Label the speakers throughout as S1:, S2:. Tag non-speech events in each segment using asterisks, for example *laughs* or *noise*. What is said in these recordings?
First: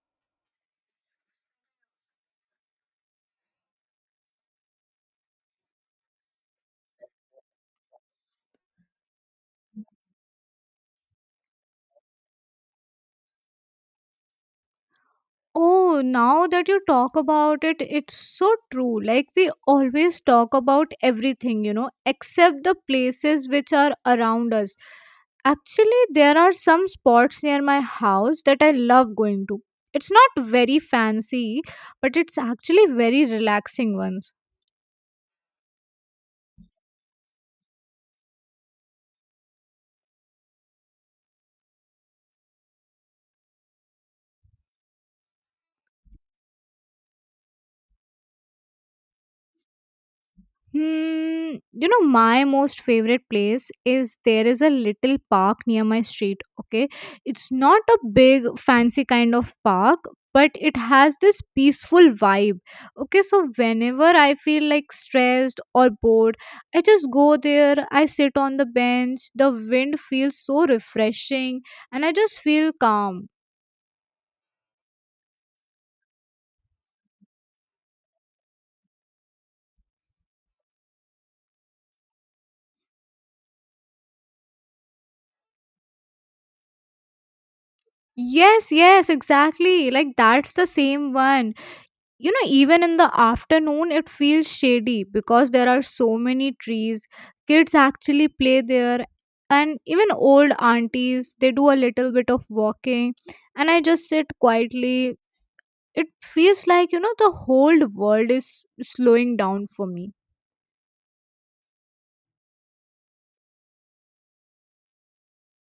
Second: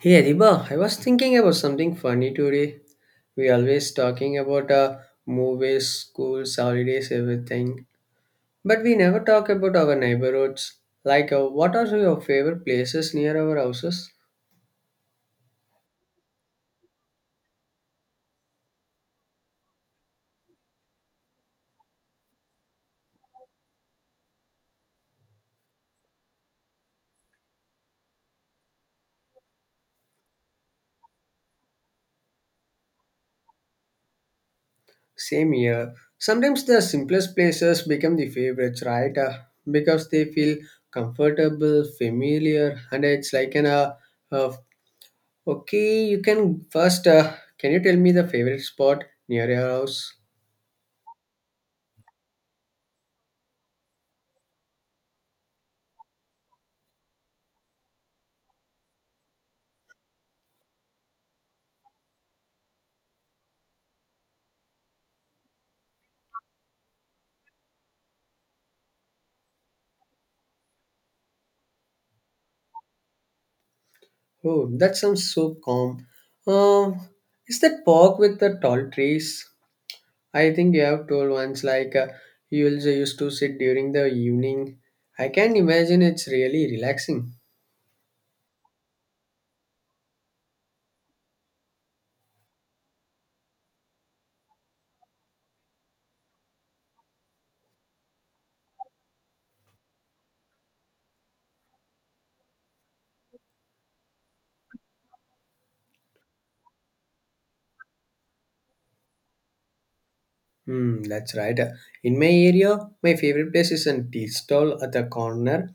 S1: Hey Adiba, I was thinking about something funny today. We always talking about movies, schools, holidays, everything, but we never talk about our neighborhoods. Like, what are your favorite places near our houses?
S2: Oh, now that you talk about it, it's so true. Like, we always talk about everything, except the places which are around us. Actually, there are some spots near my house that I love going to. It's not very fancy, but it's actually very relaxing ones.
S1: Same here. Sometimes the simplest places become the favorites, right? Because they feel comfortable, familiar, and it's like an uh, okay. You can first. Can you tell me the favorite spot near your house?
S2: Hmm, my most favorite place is there is a little park near my street. Okay, it's not a big fancy kind of park, but it has this peaceful vibe. Okay, so whenever I feel like stressed or bored, I just go there, I sit on the bench, the wind feels so refreshing, and I just feel calm.
S1: Oh, that sounds so calm. Um, is that park with the tall trees? I think you have told once, like you also used to sit during the evening. I can imagine it's really relaxing.
S2: Yes, yes, exactly. Like that's the same one, even in the afternoon it feels shady because there are so many trees, kids actually play there, and even old aunties they do a little bit of walking, and I just sit quietly. It feels like, the whole world is slowing down for me.
S1: Hmm, that's right. In my area, my favorite place is a tea stall at the corner.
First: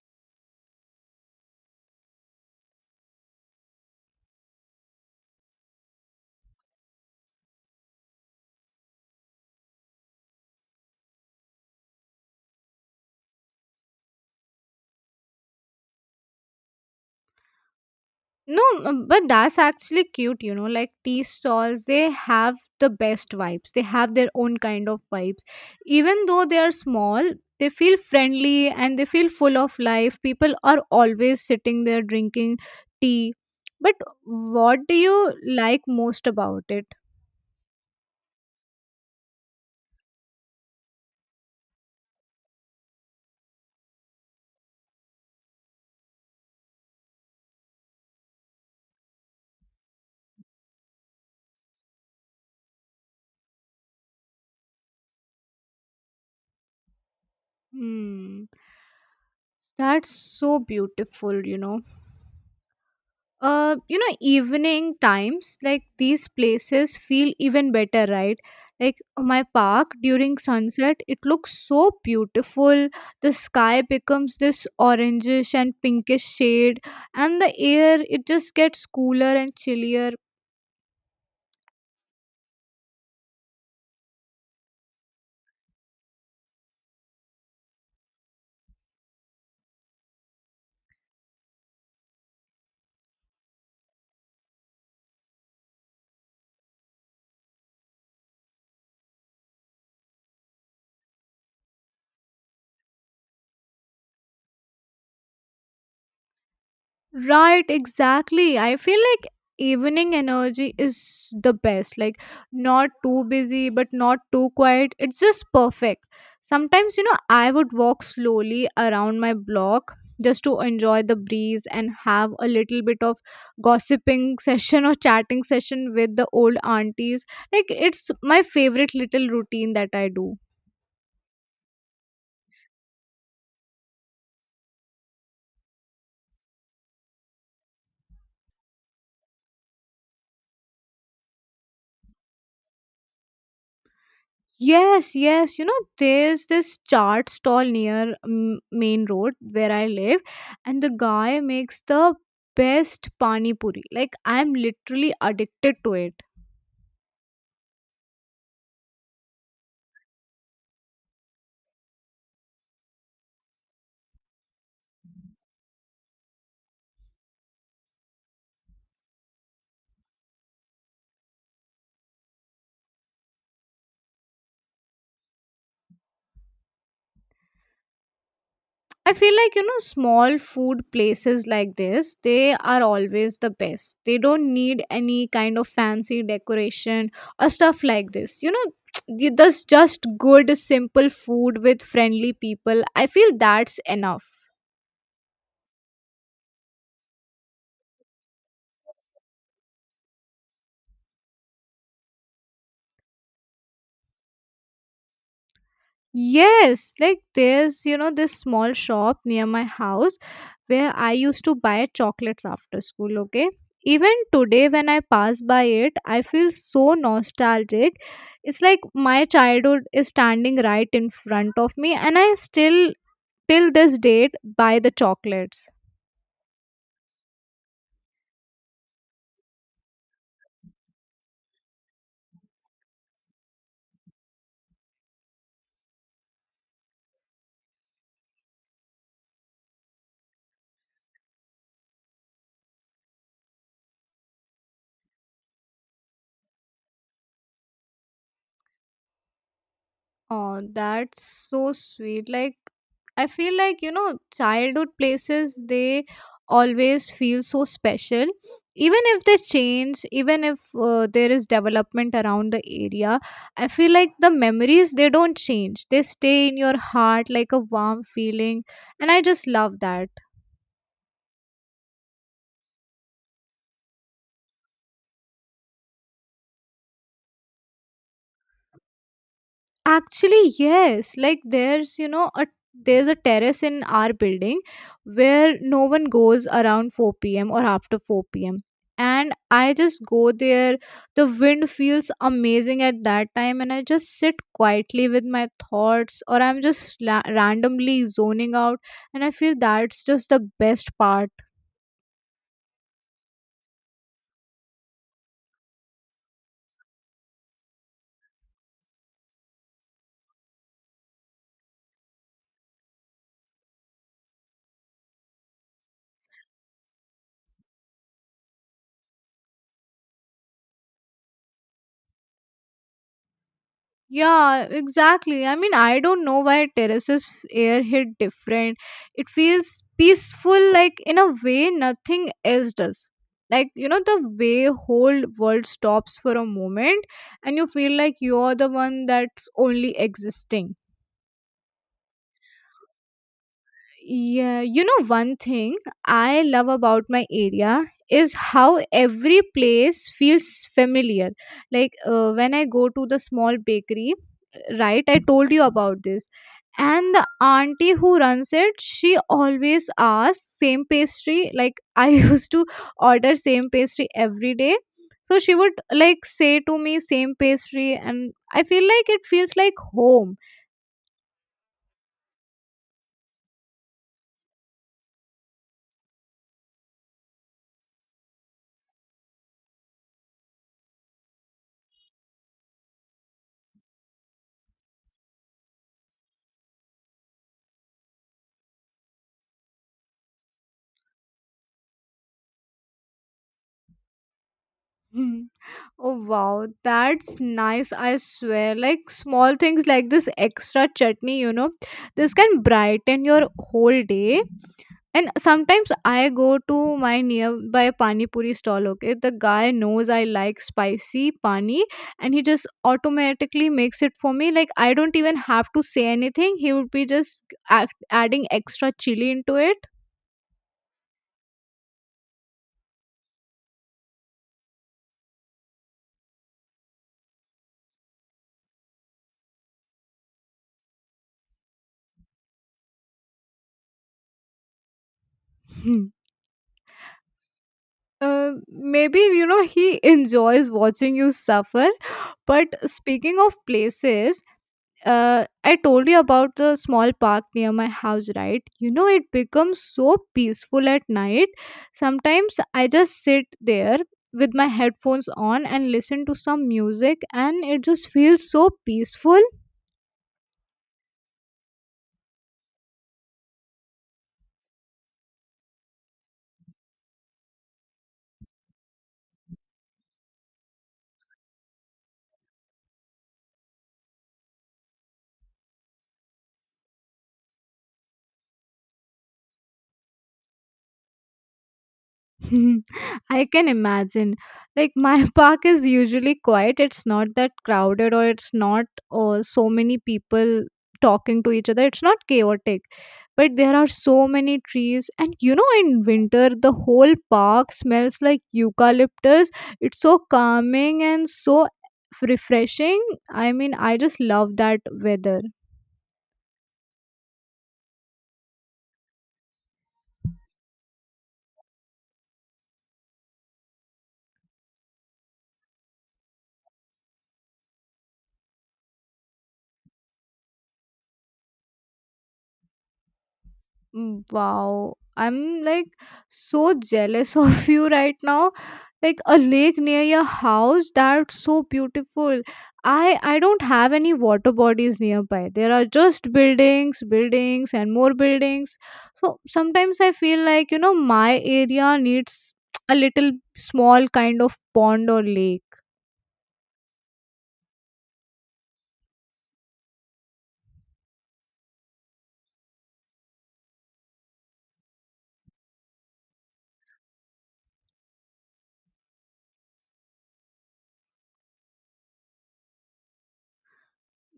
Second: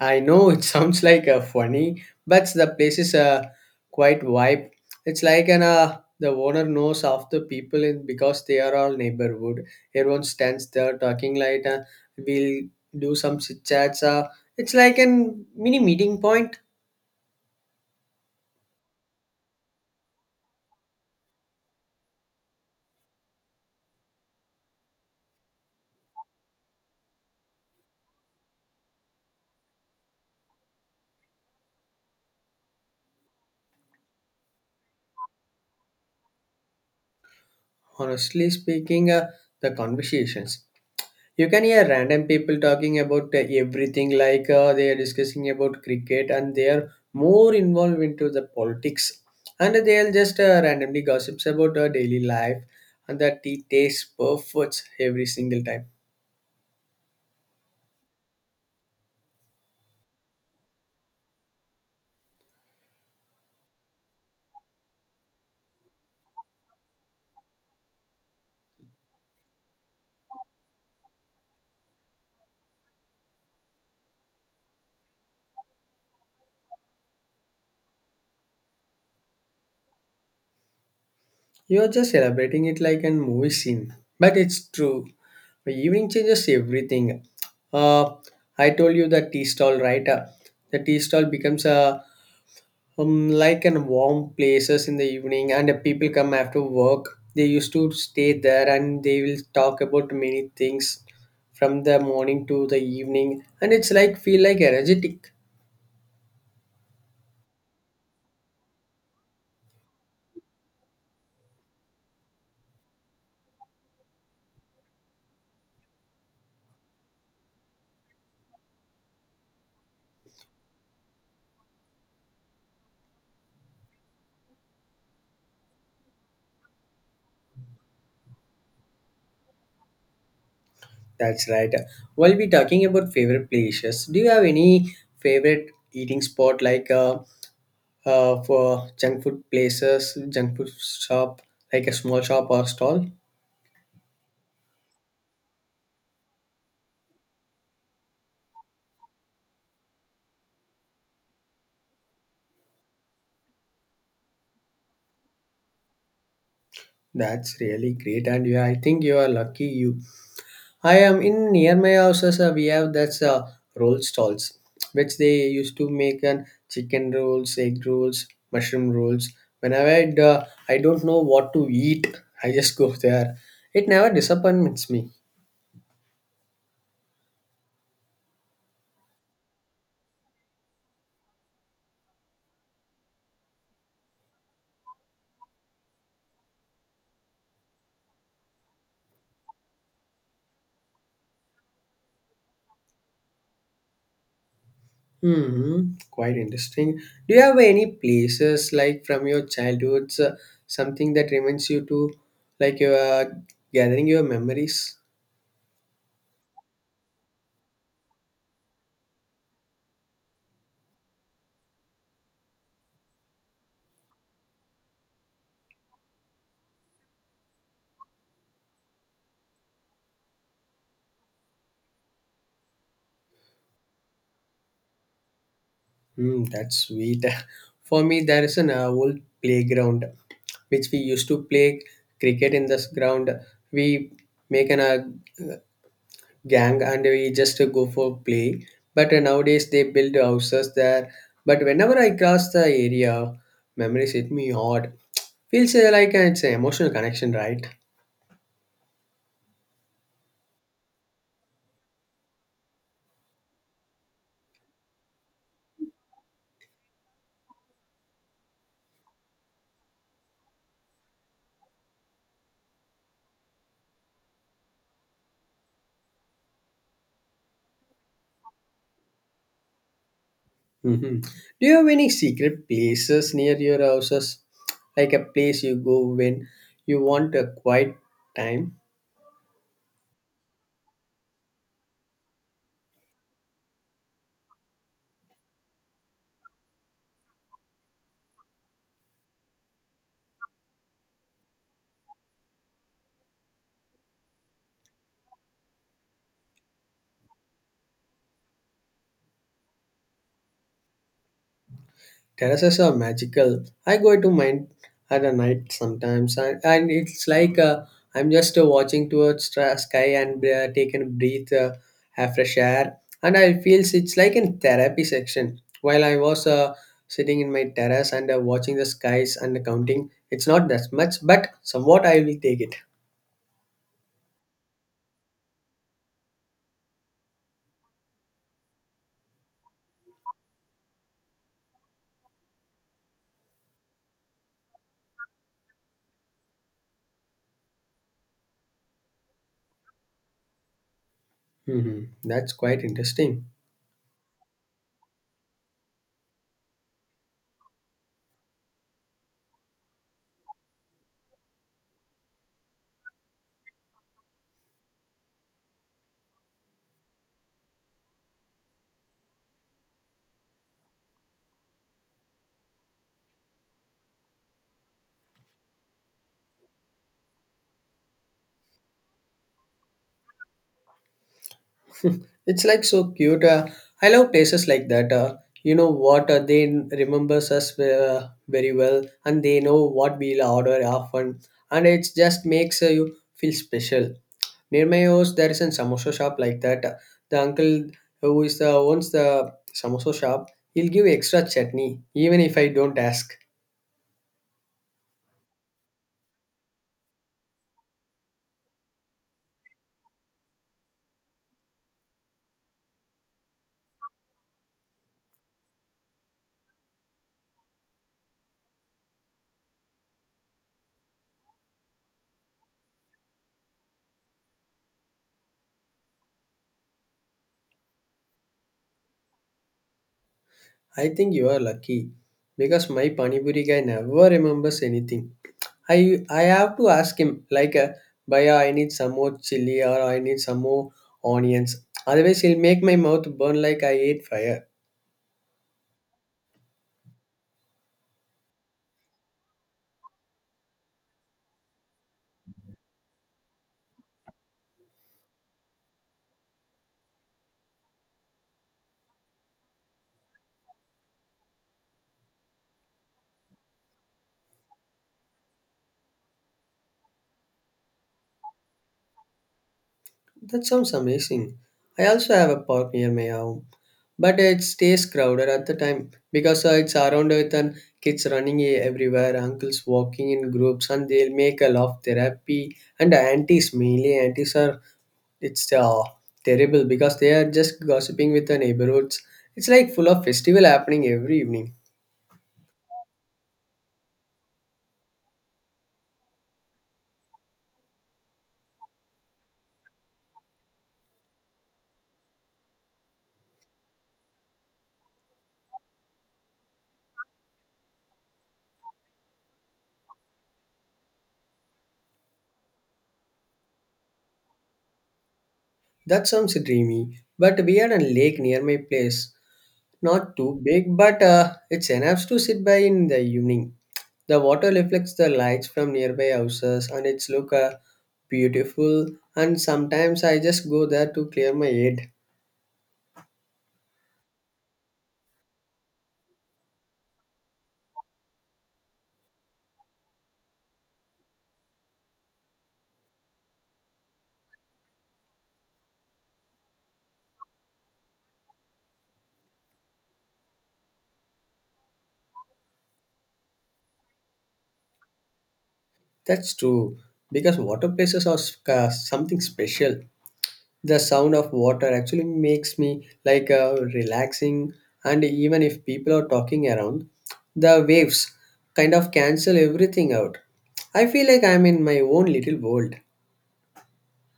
S1: I know it *laughs* sounds like a funny, but the place is a quite vibe. It's like an the owner knows of the people in because they are all neighborhood. Everyone stands there talking like we'll do some chit chats. It's like an mini meeting point.
S2: No, but that's actually cute. Like tea stalls, they have the best vibes. They have their own kind of vibes. Even though they are small, they feel friendly and they feel full of life. People are always sitting there drinking tea. But what do you like most about it?
S1: Honestly speaking, the conversations. You can hear random people talking about everything, like they are discussing about cricket and they are more involved into the politics, and they'll just randomly gossips about our daily life, and the tea tastes perfect every single time.
S2: Hmm. That's so beautiful. Evening times like these places feel even better, right? Like my park during sunset, it looks so beautiful. The sky becomes this orangish and pinkish shade, and the air, it just gets cooler and chillier.
S1: You're just celebrating it like a movie scene, but it's true. The evening changes everything. Uh, I told you the tea stall, right? The tea stall becomes a like in warm places in the evening and people come after work they used to stay there and they will talk about many things from the morning to the evening and it's like feel like energetic.
S2: Right, exactly. I feel like evening energy is the best. Like, not too busy, but not too quiet. It's just perfect. Sometimes, I would walk slowly around my block just to enjoy the breeze and have a little bit of gossiping *laughs* session or chatting session with the old aunties. Like, it's my favorite little routine that I do.
S1: That's right. While we talking about favorite places do you have any favorite eating spot like for junk food places junk food shop like a small shop or stall.
S2: Yes, yes. You know, there's this chart stall near main road where I live, and the guy makes the best pani puri. Like I'm literally addicted to it.
S1: That's really great and yeah I think you are lucky you. I am in near my houses. We have that's roll stalls, which they used to make an chicken rolls, egg rolls, mushroom rolls. Whenever I'd, I don't know what to eat, *laughs* I just go there. It never disappoints me.
S2: I feel like, small food places like this, they are always the best. They don't need any kind of fancy decoration or stuff like this. *tsk* There's just good, simple food with friendly people. I feel that's enough.
S1: Hmm, quite interesting. Do you have any places like from your childhoods, something that reminds you to, like you are gathering your memories?
S2: Yes, like there's, this small shop near my house where I used to buy chocolates after school, okay? Even today, when I pass by it, I feel so nostalgic. It's like my childhood is standing right in front of me, and I still, till this date, buy the chocolates.
S1: Hmm, that's sweet. *laughs* For me, there is an old playground which we used to play cricket in this ground. We make an a gang and we just go for play. But nowadays they build houses there. But whenever I cross the area, memories hit me hard. Feels like it's an emotional connection, right?
S2: Oh, that's so sweet. Like, I feel like, childhood places, they always feel so special. Even if they change, even if there is development around the area, I feel like the memories, they don't change. They stay in your heart like a warm feeling. And I just love that.
S1: Hmm. Do you have any secret places near your houses? Like a place you go when you want a quiet time?
S2: Actually, yes. Like there's, a there's a terrace in our building where no one goes around 4 p.m. or after 4 p.m. And I just go there. The wind feels amazing at that time, and I just sit quietly with my thoughts, or I'm just randomly zoning out. And I feel that's just the best part.
S1: Terraces are magical. I go to mine at a night sometimes, and, it's like I'm just watching towards the sky and taking a breath, have fresh air, and I feels it's like in therapy section. While I was sitting in my terrace and watching the skies and counting, it's not that much, but somewhat I will take it.
S2: Yeah, exactly. I mean, I don't know why terraces air hit different. It feels peaceful, like in a way nothing else does. Like, the way whole world stops for a moment, and you feel like you're the one that's only existing.
S1: Hmm. That's quite interesting.
S2: Yeah, one thing I love about my area is how every place feels familiar. Like when I go to the small bakery, right? I told you about this. And the auntie who runs it, she always asks same pastry. Like I *laughs* used to order same pastry every day. So she would like say to me same pastry and I feel like it feels like home.
S1: It's like so cute. I love places like that. You know what? They remembers us very well, and they know what we'll order often, and it just makes you feel special. Near my house, there is a samosa shop like that. The uncle who is the owns the samosa shop, he'll give extra chutney even if I don't ask.
S2: *laughs* Oh wow, that's nice, I swear. Like small things like this extra chutney, this can brighten your whole day. And sometimes I go to my nearby pani puri stall, okay? The guy knows I like spicy pani and he just automatically makes it for me. Like I don't even have to say anything. He would be just adding extra chili into it.
S1: I think you are lucky because my pani puri guy never remembers anything. I have to ask him like, "Bhaiya, I need some more chili or I need some more onions. Otherwise, it'll make my mouth burn like I ate fire."
S2: Hmm. Maybe you know he enjoys watching you suffer. But speaking of places, I told you about the small park near my house, right? It becomes so peaceful at night. Sometimes I just sit there with my headphones on and listen to some music, and it just feels so peaceful.
S1: That sounds amazing. I also have a park near my home, but it stays crowded at the time because it's around with and kids running e- everywhere, uncles walking in groups, and they'll make a laugh therapy. And the aunties, mainly aunties, are it's terrible because they are just gossiping with the neighborhoods. It's like full of festival happening every evening.
S2: *laughs* I can imagine. Like my *laughs* park is usually quiet. It's not that crowded or it's not so many people talking to each other. It's not chaotic. But there are so many trees and in winter the whole park smells like eucalyptus. It's so calming and so refreshing. I mean, I just love that weather.
S1: That sounds dreamy, but we had a lake near my place. Not too big, but it's enough to sit by in the evening. The water reflects the lights from nearby houses and it's look beautiful and sometimes I just go there to clear my head.
S2: Mm, wow. I'm like so jealous *laughs* of you right now. Like a lake near your house, that's so beautiful. I don't have any water bodies nearby. There are just buildings and more buildings. So sometimes I feel like, my area needs a little small kind of pond or lake.
S1: That's true because water places are sc- something special. The sound of water actually makes me like relaxing, and even if people are talking around, the waves kind of cancel everything out. I feel like I'm in my own little world.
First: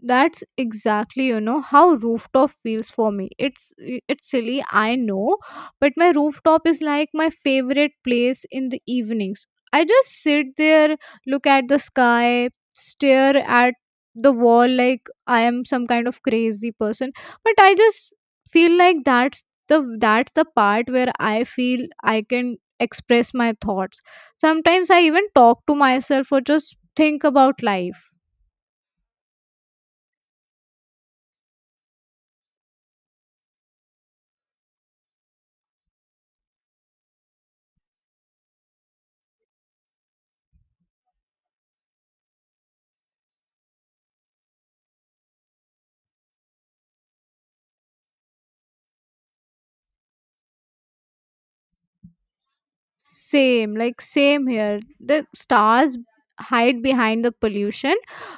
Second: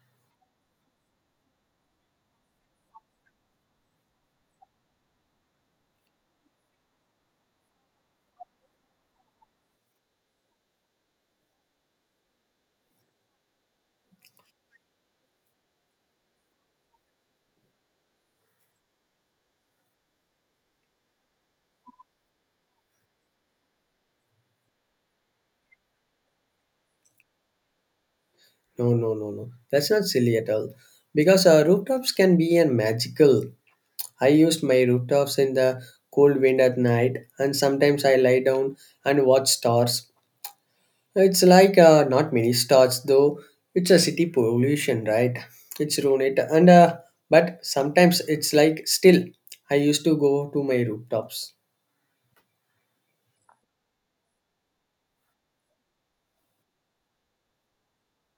S2: That's exactly, how rooftop feels for me. It's silly I know, but my rooftop is like my favorite place in the evenings. I just sit there, look at the sky, stare at the wall like I am some kind of crazy person. But I just feel like that's the part where I feel I can express my thoughts. Sometimes I even talk to myself or just think about life.
S1: No, no, no, no, that's not silly at all because rooftops can be a magical. I use my rooftops in the cold wind at night and sometimes I lie down and watch stars. It's like not many stars though. It's a city pollution, right? It's ruined it, and but sometimes it's like still. I used to go to my rooftops.
S2: Same, like same here. The stars hide behind the pollution,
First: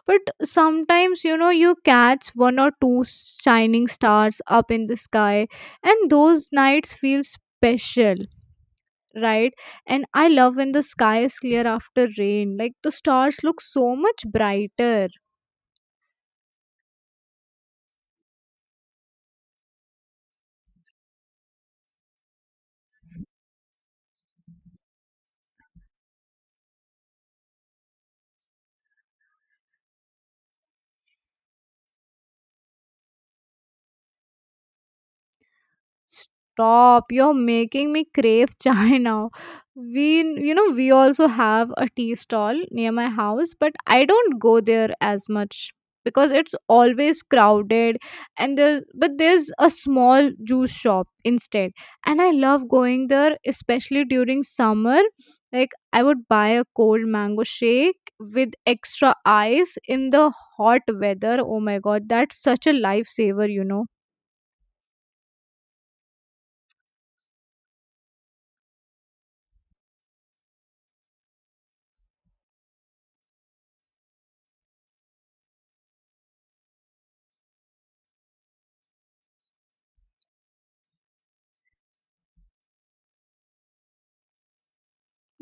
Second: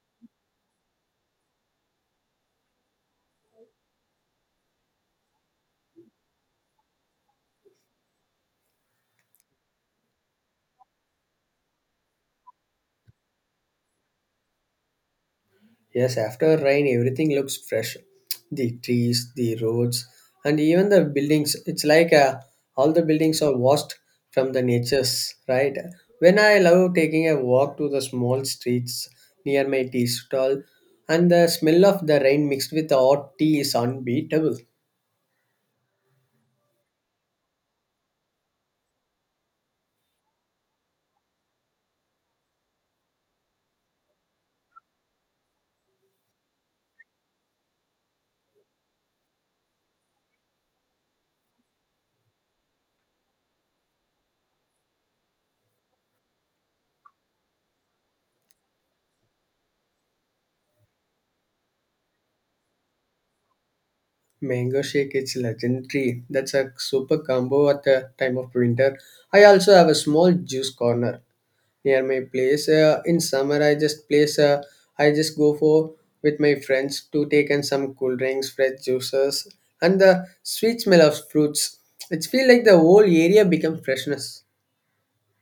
S2: but sometimes you catch one or two shining stars up in the sky, and those nights feel special, right? And I love when the sky is clear after rain, like the stars look so much brighter.
S1: Yes, after rain, everything looks fresh. The trees, the roads, and even the buildings. It's like all the buildings are washed from the nature's right. When I love taking a walk to the small streets near my tea stall, and the smell of the rain mixed with the hot tea is unbeatable.
S2: Stop. You're making me crave *laughs* chai now. We also have a tea stall near my house, but I don't go there as much because it's always crowded and there but there's a small juice shop instead, and I love going there especially during summer. Like I would buy a cold mango shake with extra ice in the hot weather. Oh my god, that's such a lifesaver.
S1: Mango shake is legendary. That's a super combo at the time of winter. I also have a small juice corner near my place. In summer, I just place. I just go for with my friends to take in some cool drinks, fresh juices, and the sweet smell of fruits. It feels like the whole area becomes freshness.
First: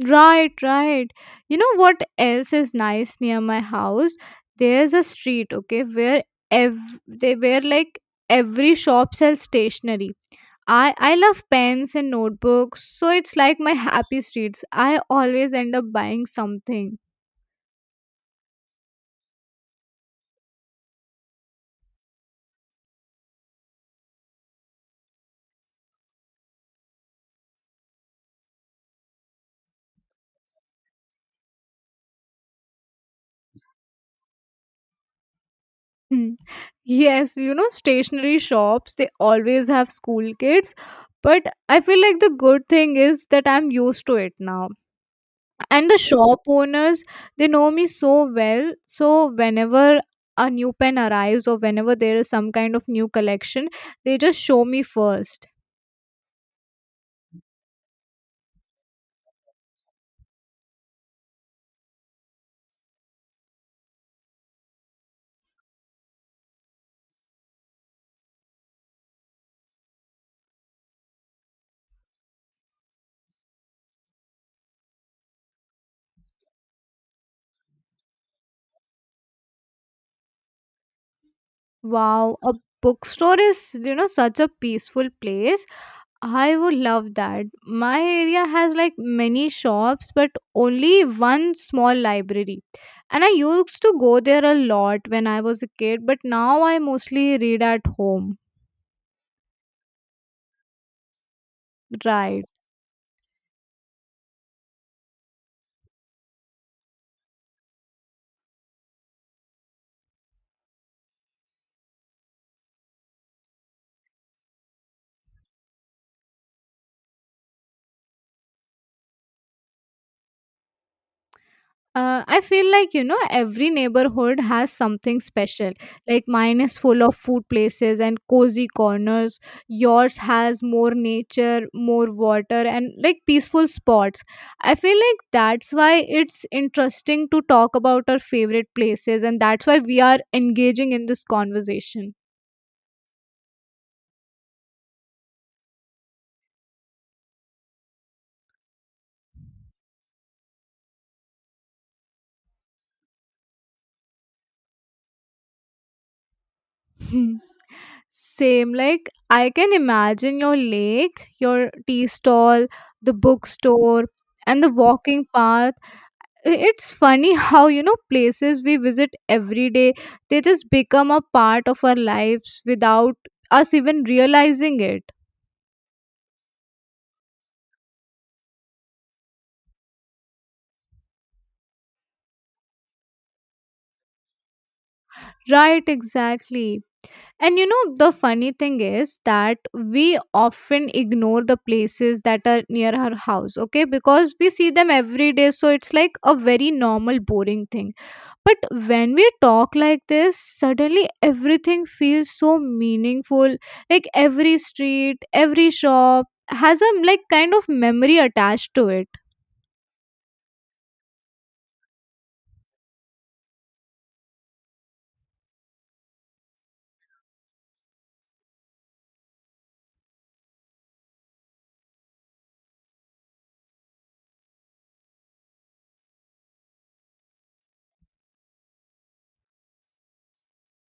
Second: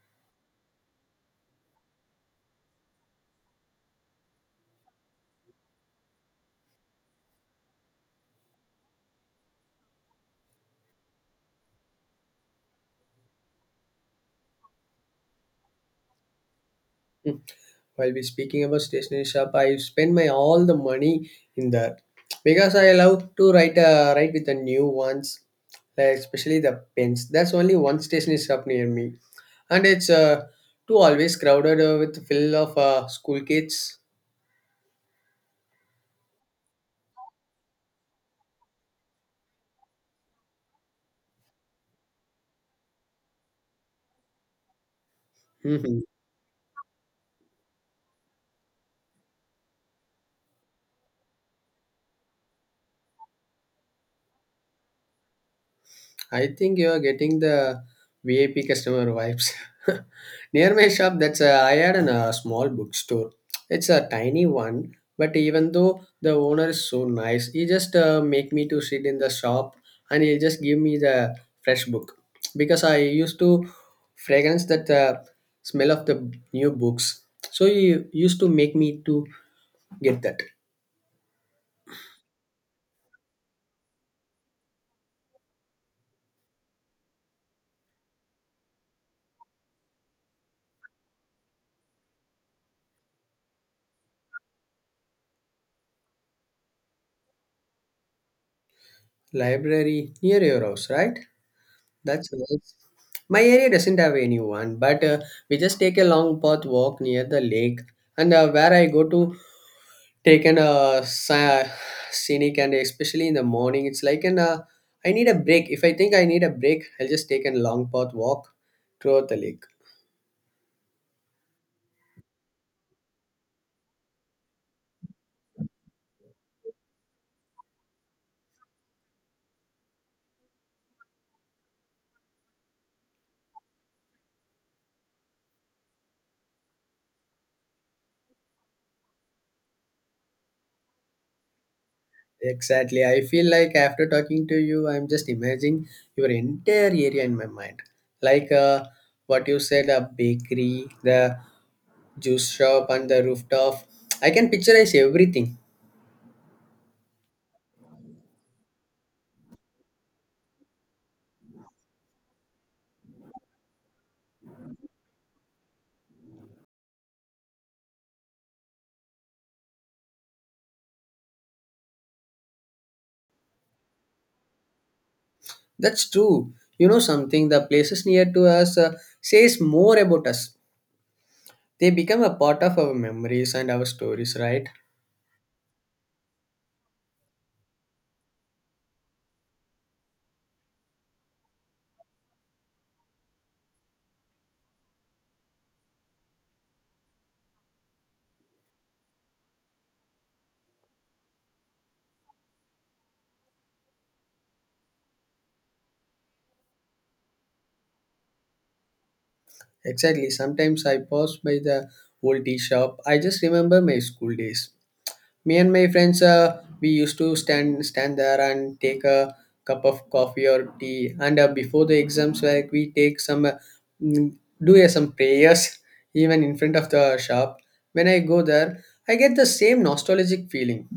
S2: Right, right. You know what else is nice near my house? There's a street, okay, where ev they where like every shop sells stationery. I love pens and notebooks, so it's like my happy streets. I always end up buying something.
S1: Hmm. While we speaking about stationery shop I spend my all the money in that because I love to write, write with the new ones, like especially the pens. That's only one stationery shop near me, and it's too always crowded with full of school kids.
S2: Mm. Yes, stationery shops, they always have school kids, but I feel like the good thing is that I'm used to it now and the
S1: *laughs*
S2: shop owners they know me so well, so whenever a new pen arrives or whenever there is some kind of new collection, they just show me first.
S1: I think you are getting the VIP customer vibes. *laughs* Near my shop, that's I had an, a small bookstore. It's a tiny one, but even though the owner is so nice, he just make me to sit in the shop and he just give me the fresh book because I used to fragrance that smell of the new books. So he used to make me to get that.
S2: Wow, a bookstore is, such a peaceful place. I would love that. My area has like many shops but only one small library, and I used to go there a lot when I was a kid, but now I mostly read at home.
S1: Library near your house, right? That's
S2: Right.
S1: nice. My area doesn't have anyone, but we just take a long path walk near the lake, and where I go to take an scenic, and especially in the morning, it's like an I need a break. If I think I need a break, I'll just take a long path walk throughout the lake.
S2: I feel like, every neighborhood has something special. Like mine is full of food places and cozy corners. Yours has more nature, more water, and like peaceful spots. I feel like that's why it's interesting to talk about our favorite places, and that's why we are engaging in this conversation. *laughs*
S1: Exactly. I feel like after talking to you, I'm just imagining your entire area in my mind. Like what you said, a bakery, the juice shop, and the rooftop. I can picturize everything.
S2: Hmm. Same, like I can imagine your lake, your tea stall, the bookstore, and the walking path. It's funny how places we visit every day they just become a part of our lives without us even realizing it.
S1: That's true. You know something, the places near to us says more about us. They become a part of our memories and our stories, right?
S2: Right, exactly. And the funny thing is that we often ignore the places that are near our house, okay, because we see them every day so it's like a very normal boring thing. But when we talk like this, suddenly everything feels so meaningful. Like every street, every shop has a like kind of memory attached to it.
S1: Exactly. Sometimes I pass by the old tea shop. I just remember my school days. Me and my friends, we used to stand there and take a cup of coffee or tea. And before the exams, like we take some mm, do some prayers *laughs* even in front of the shop. When I go there, I get the same nostalgic feeling.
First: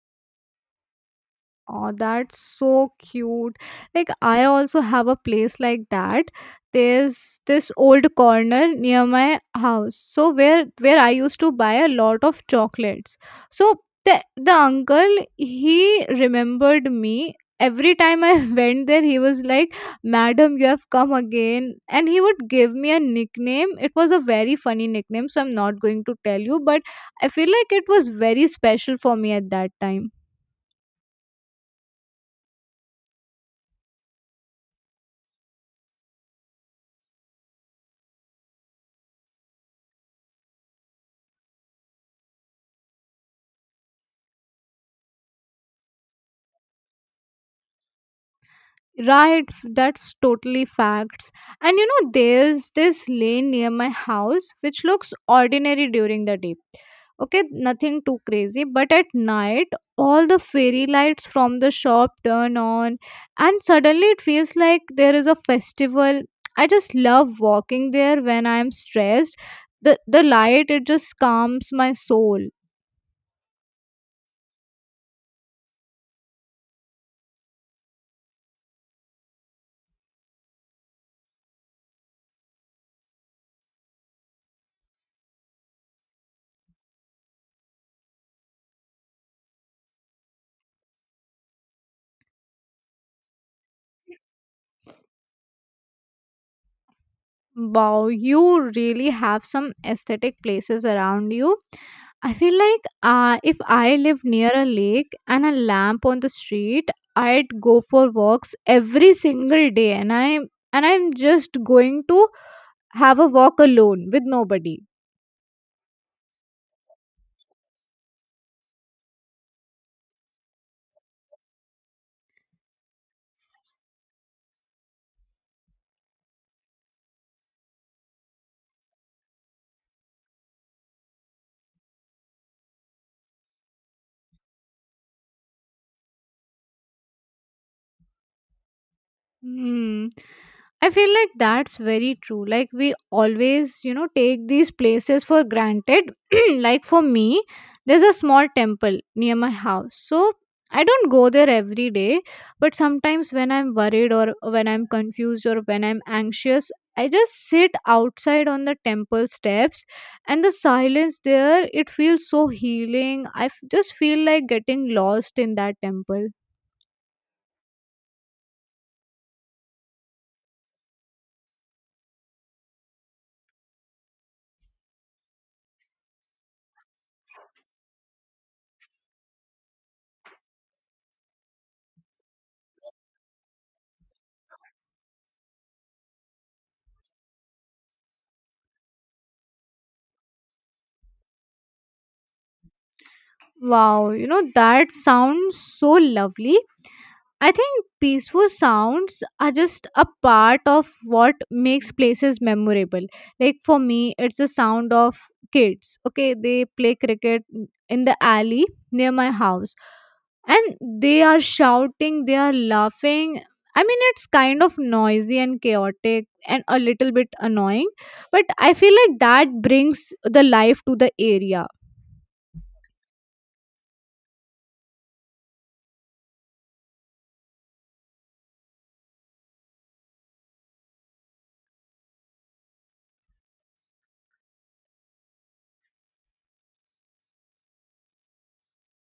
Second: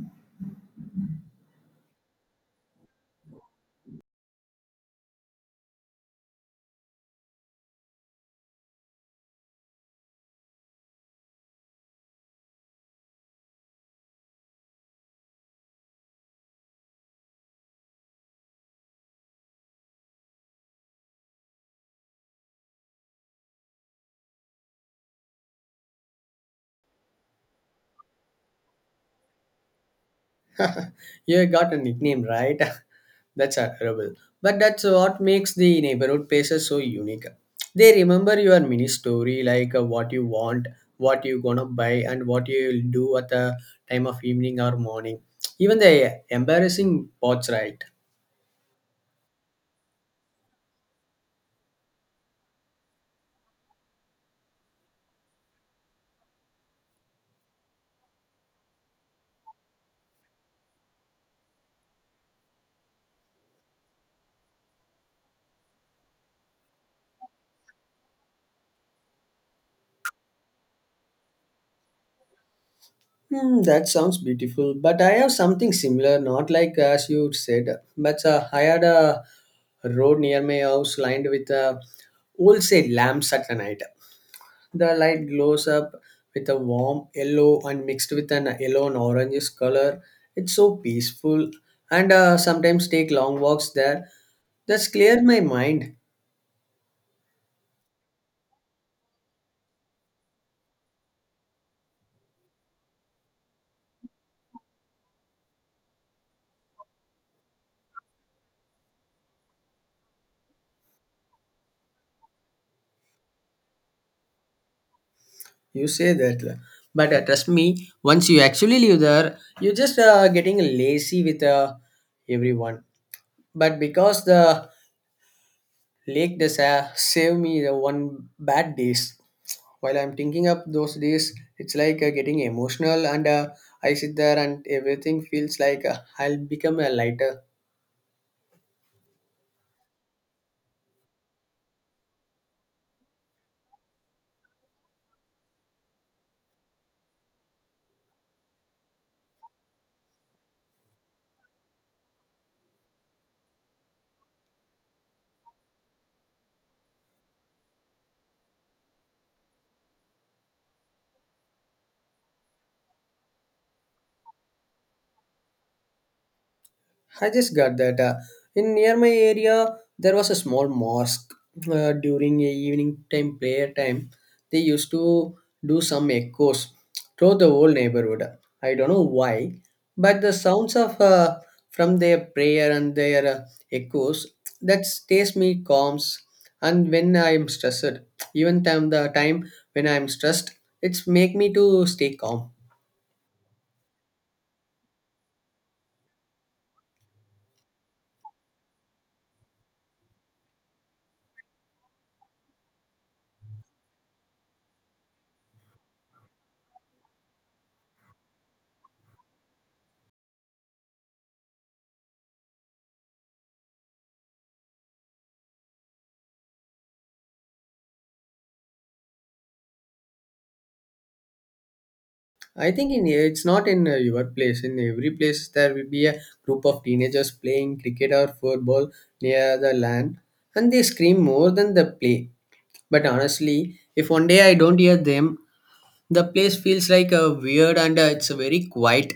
S2: Oh, that's so cute. Like, I also have a place like that. There's this old corner near my house. So where I used to buy a lot of chocolates. So the uncle he remembered me. Every time I *laughs* went there, he was like, Madam, you have come again. And he would give me a nickname. It was a very funny nickname, so I'm not going to tell you, but I feel like it was very special for me at that time.
S1: *laughs* You got a nickname, right? *laughs* That's adorable. But that's what makes the neighborhood places so unique. They remember your mini story, like what you want, what you gonna buy, and what you'll do at the time of evening or morning. Even the embarrassing parts, right?
S2: Right, that's totally facts. And there's this lane near my house which looks ordinary during the day. Okay, nothing too crazy, but at night, all the fairy lights from the shop turn on, and suddenly it feels like there is a festival. I just love walking there when I'm stressed. The light, it just calms my soul.
S1: Hmm, that sounds beautiful. But I have something similar, not like as you said, but I had a road near my house lined with old say lamps at the night. The light glows up with a warm yellow and mixed with an yellow and orange color. It's so peaceful and sometimes take long walks there. That's clear my mind.
S2: Wow, you really have some aesthetic places around you. I feel like if I lived near a lake and a lamp on the street, I'd go for walks every single day, and I'm just going to have a walk alone with nobody.
S1: You say that. But trust me, once you actually live there, you're just getting lazy with everyone. But because the lake does save me the one bad days. While I'm thinking up those days, it's like getting emotional, and I sit there and everything feels like I'll become a lighter.
S2: Hmm. I feel like that's very true. Like we always, take these places for granted. *clears throat* Like for me, there's a small temple near my house. So I don't go there every day, but sometimes when I'm worried or when I'm confused or when I'm anxious, I just sit outside on the temple steps and the silence there, it feels so healing. Just feel like getting lost in that temple.
S1: I just got that. In near my area, there was a small mosque during a evening time prayer time. They used to do some echoes through the whole neighborhood. I don't know why, but the sounds of from their prayer and their echoes that stays me calms. And when I am stressed, even time the time when I am stressed, it's make me to stay calm.
S2: Wow, you know, that sounds so lovely. I think peaceful sounds are just a part of what makes places memorable. Like for me, it's the sound of kids. Okay, they play cricket in the alley near my house and they are shouting, they are laughing. I mean, it's kind of noisy and chaotic and a little bit annoying, but I feel like that brings the life to the area.
S1: I think in it's not in your place. In every place, there will be a group of teenagers playing cricket or football near the land, and they scream more than the play. But honestly, if one day I don't hear them, the place feels like a weird and it's very quiet.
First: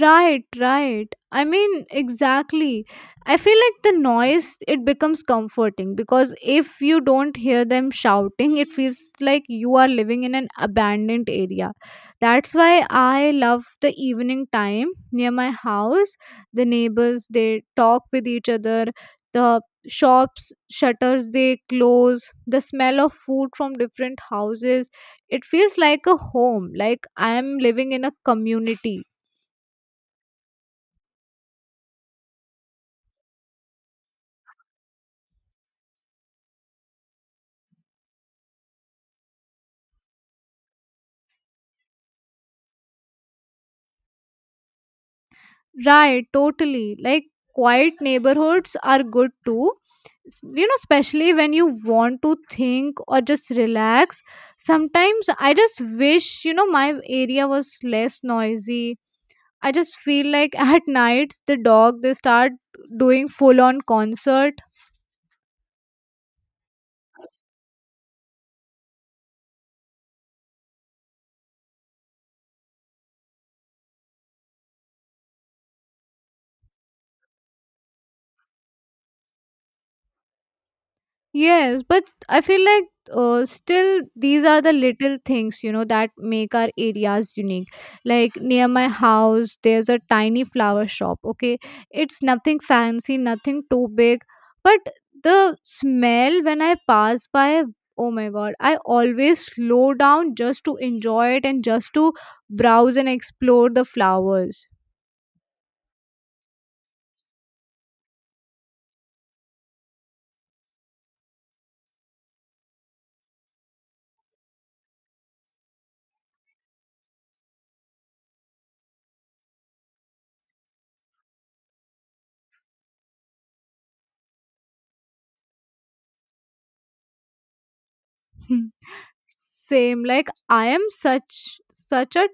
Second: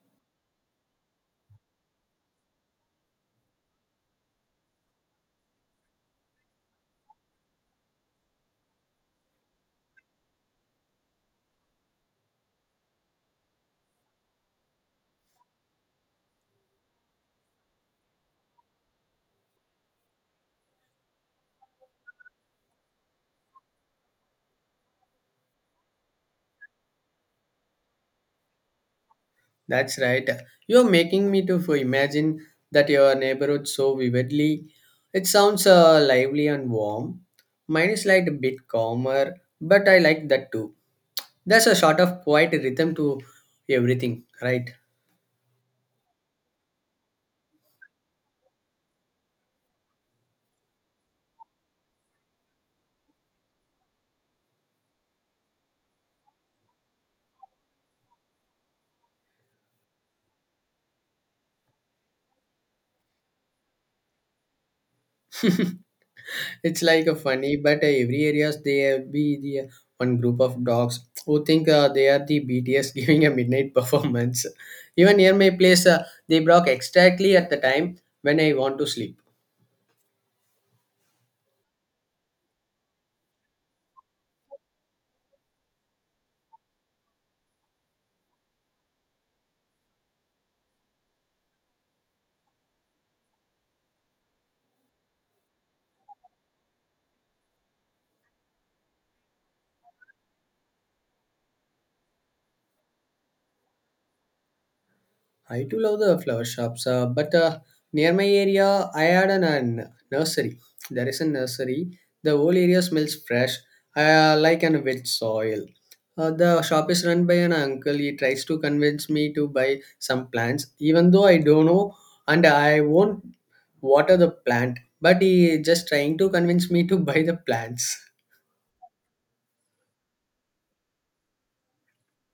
S2: Right, right. I mean, exactly. I feel like the noise, it becomes comforting because if you don't hear them shouting, it feels like you are living in an abandoned area. That's why I love the evening time near my house. The neighbors, they talk with each other. The shops, shutters, they close. The smell of food from different houses. It feels like a home, like I am living in a community.
S1: That's right. You're making me to imagine that your neighborhood so vividly. It sounds lively and warm. Mine is like a bit calmer, but I like that too. There's a sort of quiet rhythm to everything, right?
S2: Right, totally. Like quiet neighborhoods are good too. You know, especially when you want to think or just relax. Sometimes I just wish, you know, my area was less noisy. I just feel like *laughs* at nights the dog they start doing full on concert.
S1: *laughs* It's like a funny, but every areas there be the one group of dogs who think they are the BTS *laughs* giving a midnight *laughs* performance. Even near my place, they bark exactly at the time when I want to sleep.
S2: Yes, but I feel like still these are the little things, you know, that make our areas unique. Like near my house, there's a tiny flower shop, okay? It's nothing fancy, nothing too big, but the smell when I pass by, oh my god, I always slow down just to enjoy it and just to browse and explore the flowers.
S1: I too love the flower shops, but near my area, I had an nursery. There is a nursery. The whole area smells fresh, like an wet soil. The shop is run by an uncle. He tries to convince me to buy some plants, even though I don't know and I won't water the plant. But he is just trying to convince me to *laughs* buy the plants.
S2: *laughs* Same, like I am such a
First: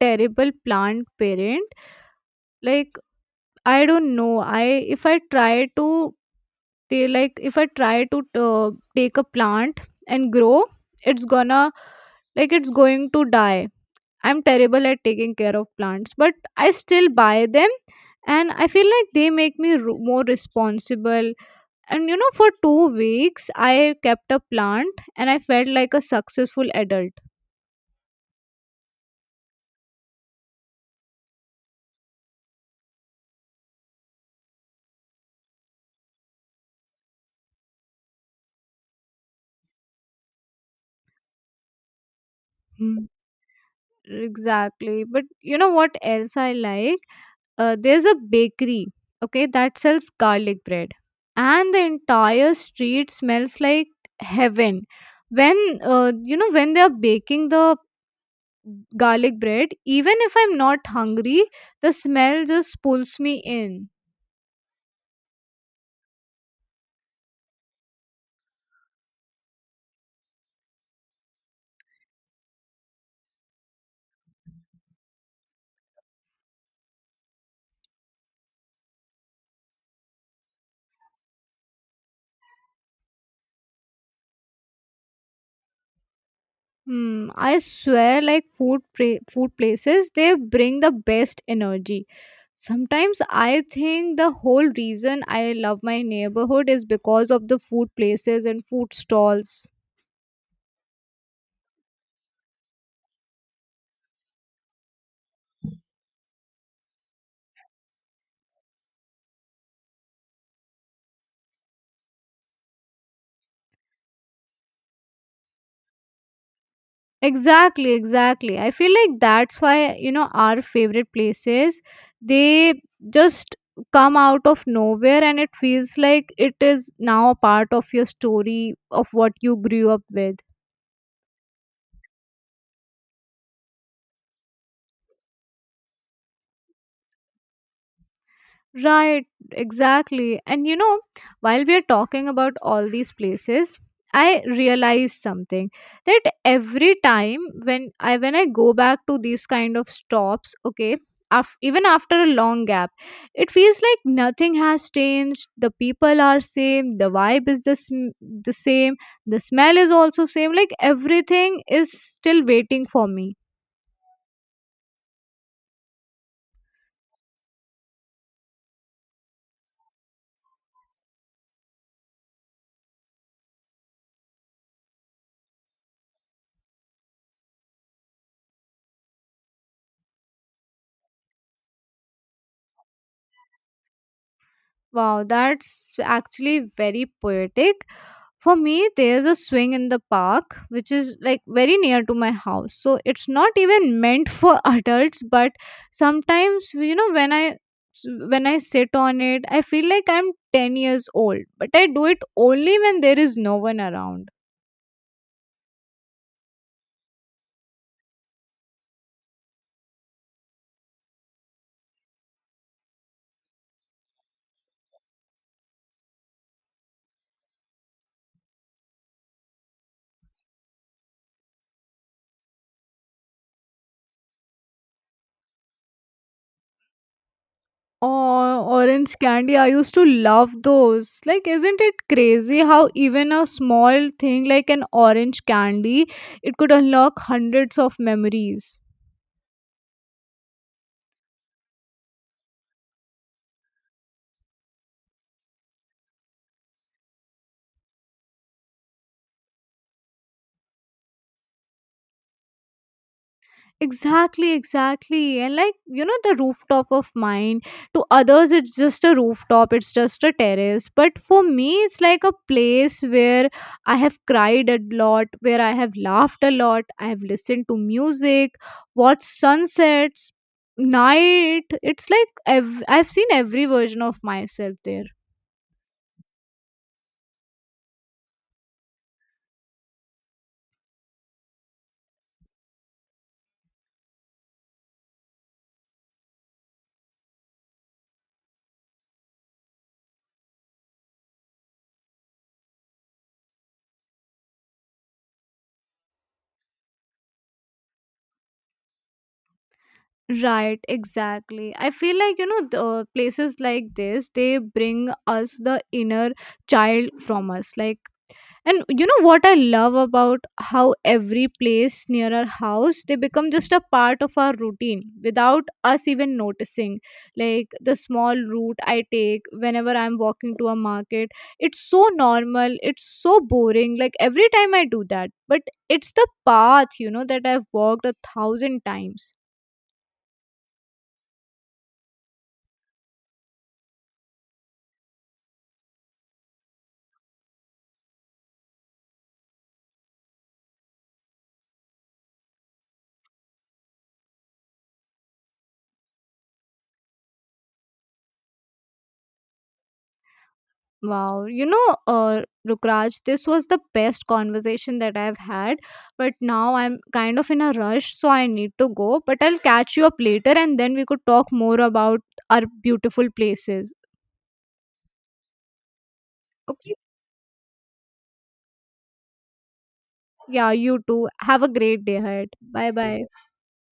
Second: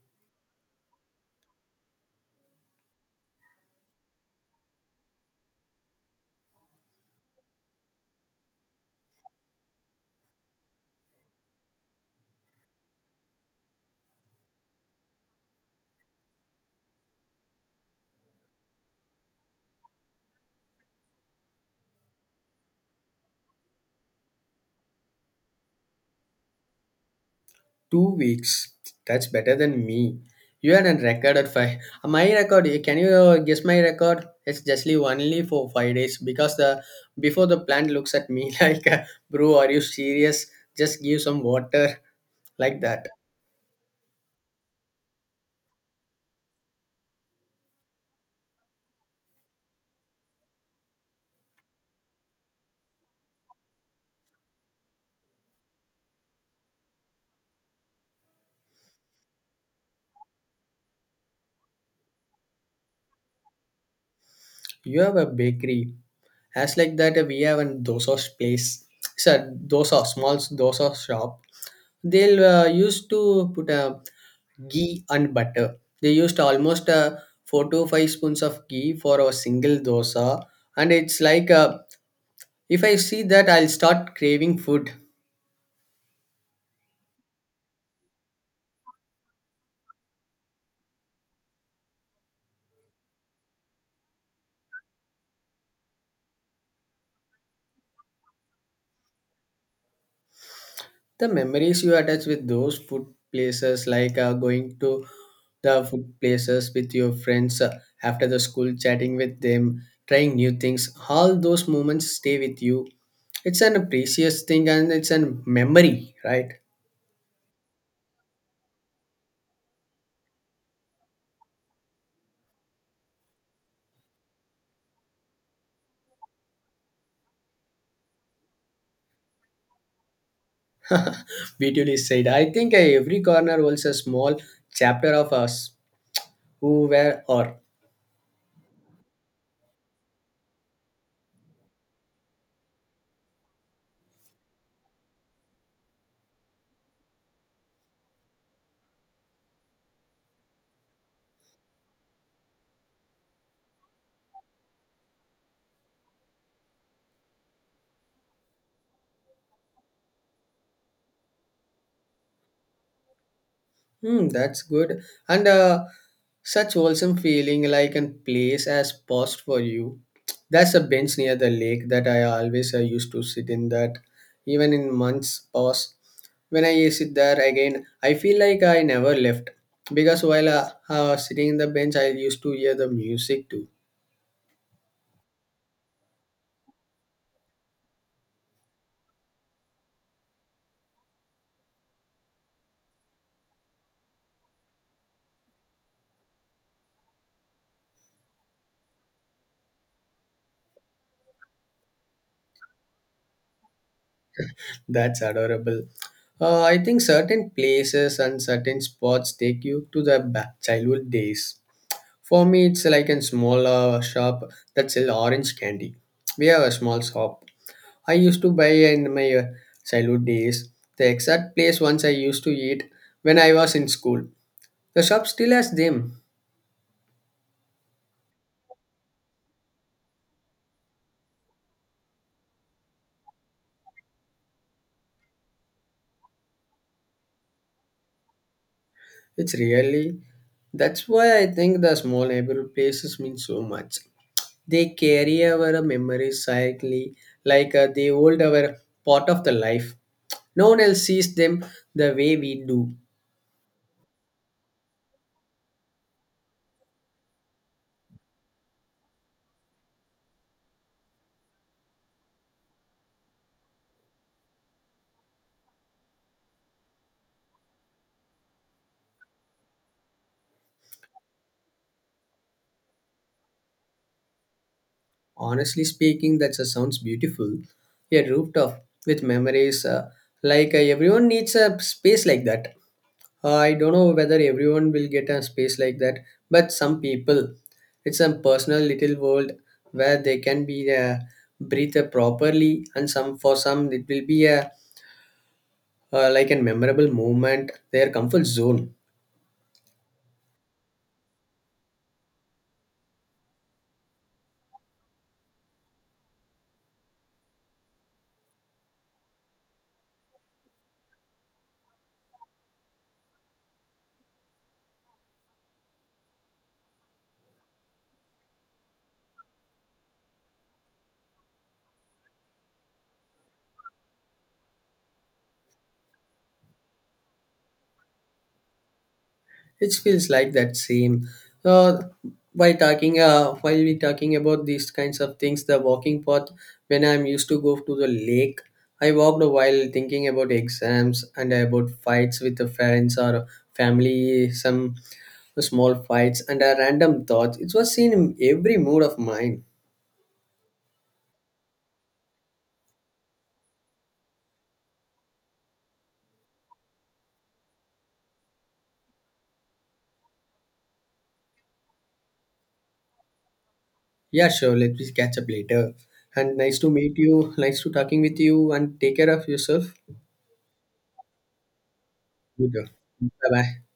S2: terrible plant parent. Like, I don't know. I, if I try to, they, like if I try to take a plant and grow, it's gonna, like it's going to die. I'm terrible at taking care of plants, but I still buy them and I feel like they make more responsible. And you know, for 2 weeks, I kept a plant and I felt like a successful adult.
S1: 2 weeks. That's better than me. You had a record at five. *laughs* My record. Can you guess my record? It's justly only for 5 days because the before the plant looks at me *laughs* like, bro, are you serious? Just give some water *laughs* like
S2: Hmm.
S1: that.
S2: Exactly. But you know what else I like? There's a bakery, okay, that sells garlic bread and the entire street smells like heaven when, you know, when they're baking the garlic bread, even if I'm not hungry, the smell just pulls me in.
S1: You have a bakery. As like that, we have a dosa place. It's a dosa small dosa shop. They'll used to put a ghee and butter. They used almost four to five spoons of ghee for a single dosa, and it's like if I see that, I'll start craving food.
S2: Hmm, I swear like food places they bring the best energy. Sometimes I think the whole reason I love my neighborhood is because of the food places and food stalls.
S1: The memories you attach with those food places, like going to the food places with your friends after the school, chatting with them, trying new things, all those moments stay with you. It's an precious thing and it's a memory, right?
S2: Exactly, exactly. I feel like that's why, you know, our favorite places, they just come out of nowhere and it feels like it is now a part of your story of what you grew up with.
S1: *laughs* Beautifully said. I think every corner holds a small chapter of us, who, where, or.
S2: Right, exactly. And you know, while we are talking about all these places, I realized something that every time when I go back to these kind of stops, okay, even after a long gap, it feels like nothing has changed. The people are same, the vibe is the same, the smell is also same. Like everything is still waiting for me.
S1: Hmm, that's good. And such wholesome feeling like a place has paused for you. There's a bench near the lake that I always used to sit in that, even in months past. When I sit there again, I feel like I never left. Because while sitting in the bench, I used to hear the music too.
S2: Wow, that's actually very poetic. For me, there's a swing in the park which is like very near to my house. So it's not even meant for *laughs* adults, but sometimes you know when I sit on it, I feel like I'm 10 years old, but I do it only when there is no one around.
S1: That's adorable. I think certain places and certain spots take you to the back childhood days. For me, it's like a small shop that sells orange candy. We have a small shop. I used to buy in my childhood days the exact place once I used to eat when I was in school. The shop still has them.
S2: Oh, orange candy. I used to love those. Like, isn't it crazy how even a small thing like an orange candy, it could unlock hundreds of memories?
S1: It's really that's why I think the small neighborhood places mean so much. They carry our memories silently, like they hold our part of the life. No one else sees them the way we do.
S2: Exactly, exactly. And like, you know, the rooftop of mine, to others, it's just a rooftop, it's just a terrace. But for me, it's like a place where I have cried a lot, where I have laughed a lot, I have listened to music, watched sunsets, night. It's like I've seen every version of myself there.
S1: Honestly speaking, that just sounds beautiful. A rooftop with memories, like everyone needs a space like that. I don't know whether everyone will get a space like that, but some people, it's a personal little world where they can be breathe properly, and some for some it will be a like a memorable moment, their comfort zone.
S2: Right, exactly. I feel like, you know, the places like this, they bring us the inner child from us. Like, and you know what I love about how every place near our house they become just a part of our routine without us even noticing. Like the small route I take whenever I'm walking to a market, it's so normal, it's so boring. Like every time I do that, but it's the path, you know, that I've walked a thousand times.
S1: It feels like that same. Uh, while we talking about these kinds of things, the walking path. When I'm used to go to the lake, I walked while thinking about exams and about fights with the friends or family, some small fights and a random thoughts. It was seen in every mood of mine.
S2: Wow, you know, Rukraj, this was the best conversation that I've had, but now I'm kind of in a rush, so I need to go. But I'll catch you up later and then we could talk more about our beautiful places.
S1: Yeah, sure. Let me catch up later. And nice to
S2: Okay,
S1: meet you. Nice to talking with you. And take care of yourself.
S2: yeah, you too. Have a great day ahead.
S1: Listo.
S2: Bye bye.
S1: Bye bye.